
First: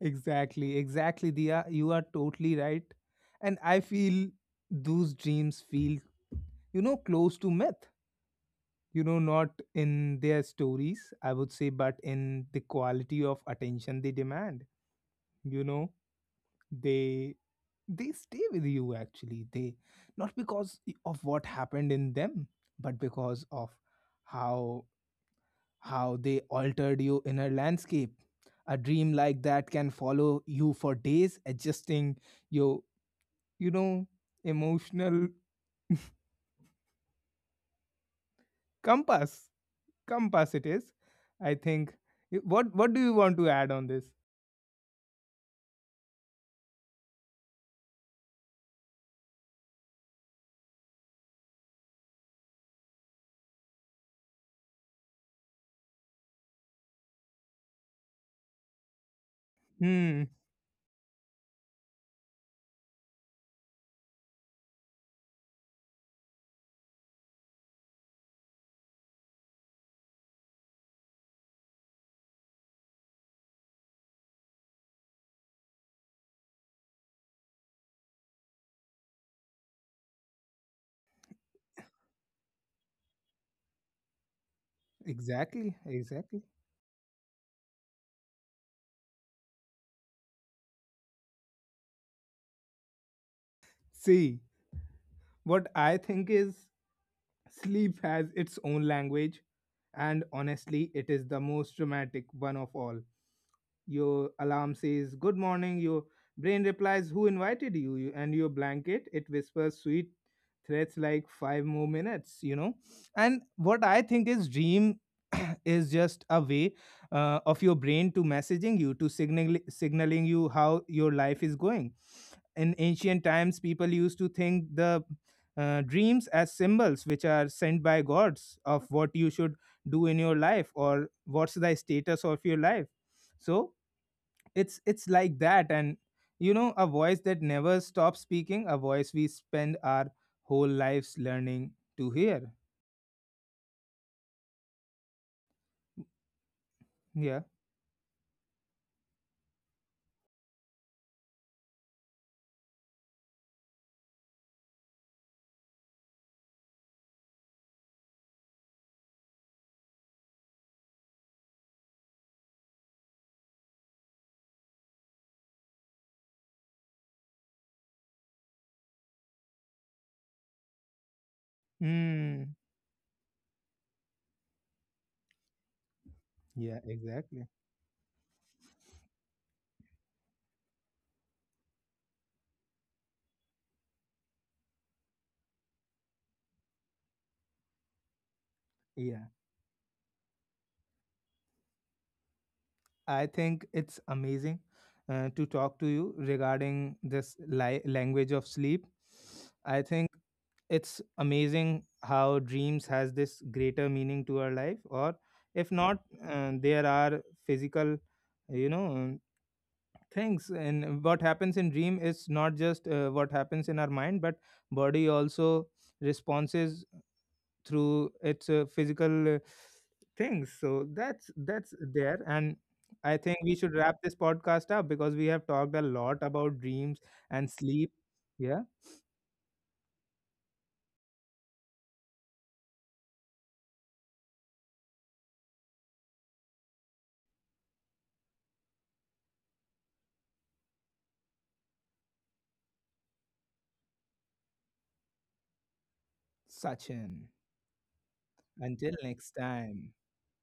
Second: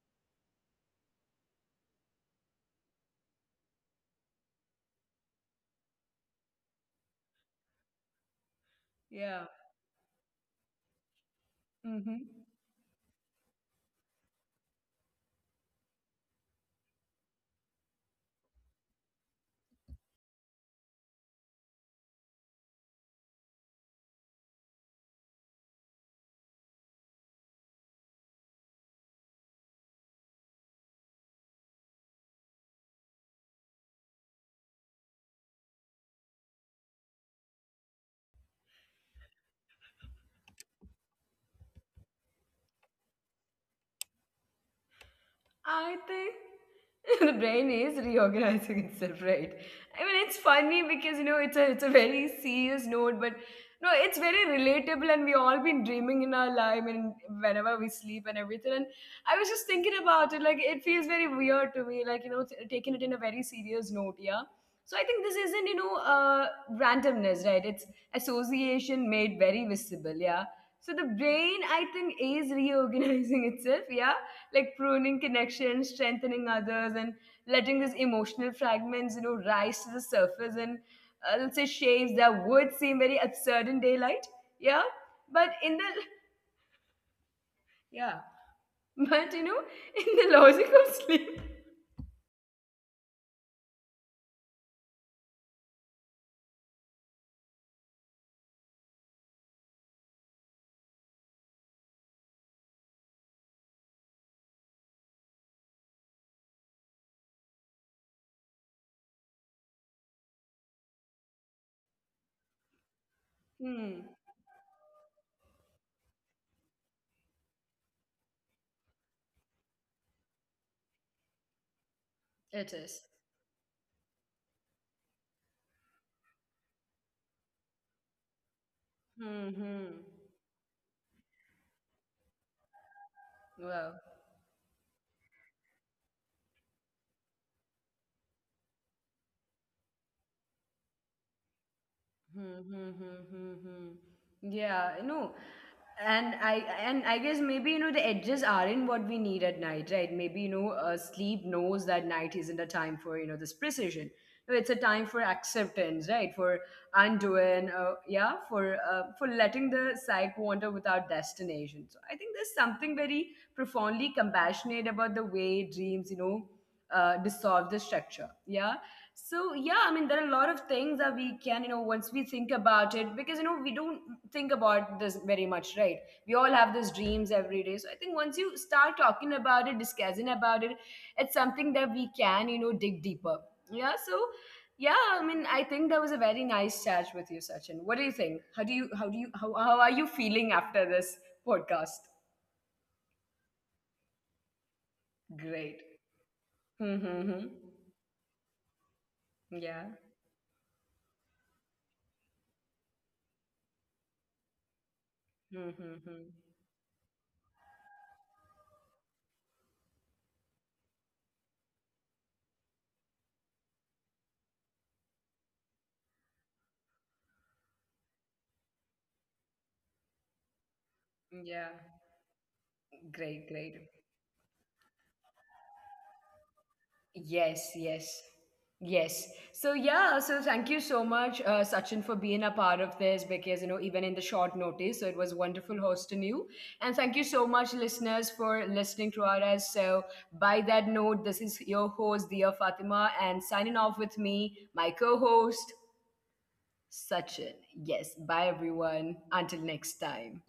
Exactly. Exactly. Dia, you are totally right. And I feel those dreams feel, you know, close to myth, you know,
Yeah.
not in their stories, I would say, but
Mm-hmm.
in the quality of attention they demand, you know. They they stay with you actually, they not because of what happened in them, but because of how how they altered your inner landscape. A dream like that can follow you for days, adjusting your, you know, emotional compass Compacities, I think. What do you want to add on this?
I think the brain is reorganizing itself, right? I mean, it's funny because you know it's a very serious note, but no, it's very relatable, and we all been dreaming in our life and whenever we sleep and everything. And I was just thinking
Hmm.
about it, like it feels very weird to me, like you know, taking it in a very serious note, yeah. So I think this isn't randomness, right? It's association made very visible, yeah. So the brain, I think, is reorganizing itself, yeah, like pruning connections, strengthening others, and letting these emotional fragments, rise to the surface in, let's say, shapes that would seem very absurd in daylight. Yeah, but
Exactly.
in the
Exactly.
yeah, but in the logic of sleep,
See, what I think is sleep has its own language, and honestly, it is the most dramatic one of all. Your alarm says good morning, your brain replies who invited you, and your blanket it whispers sweet threats like five more minutes, you know. And what I think is
hmm,
dream is just a way, of your brain to messaging you, to signaling you how your life is going. In ancient
it
times,
is.
people used to think the dreams as symbols which are sent by gods of what you should do in your
Hmm.
life
Hmm.
or what's the status of your life. So it's
Wow.
like that. And you know, a voice that never stops speaking, a voice we spend our whole lives learning to hear.
Hmm, hmm, hmm, hmm, hmm. Yeah, no.
Yeah.
And I guess maybe you know the edges aren't what we need at night, right? Maybe sleep knows that night isn't a time for you know this precision. No, it's a time for acceptance, right? For undoing, yeah, for letting the psyche wander without destination. So I think there's something very profoundly compassionate about the way dreams, dissolve the structure. Yeah, so yeah, I mean there are a lot of things that we can, once
Mm.
we think about it, because you know we don't think about this very much, right? We all
Yeah,
have these dreams
exactly.
every day. So I think once you start talking about it, discussing about it, it's something that we can, dig deeper. Yeah. So yeah, I mean I think that was a very nice chat with you, Sachin. What do you think? How do you
Yeah,
how are you feeling after this podcast?
I think it's amazing to
Great.
talk to you regarding this
Mm-hmm.
language of sleep. I
Yeah.
think it's amazing how dreams has this greater meaning to our life. Or if not,
Mm-hmm.
there are physical, you know, thanks. And what happens in dream is not just what happens in our mind, but body also responses through its physical things. So that's
Yeah.
that's there. And I think
Great,
we
great.
should wrap this podcast up because we have talked a lot about dreams and
Yes,
sleep.
yes,
Yeah,
yes. So yeah, so thank you so much, Sachin, for being a part of this because you know even in the short notice, so it was wonderful hosting you, and thank you so much, listeners, for listening to us. So by that note, this is your host, Dia Fatima, and signing off with me, my co-host,
Sachin.
Sachin. Yes, bye
Until
everyone.
next
Until next
time.
time.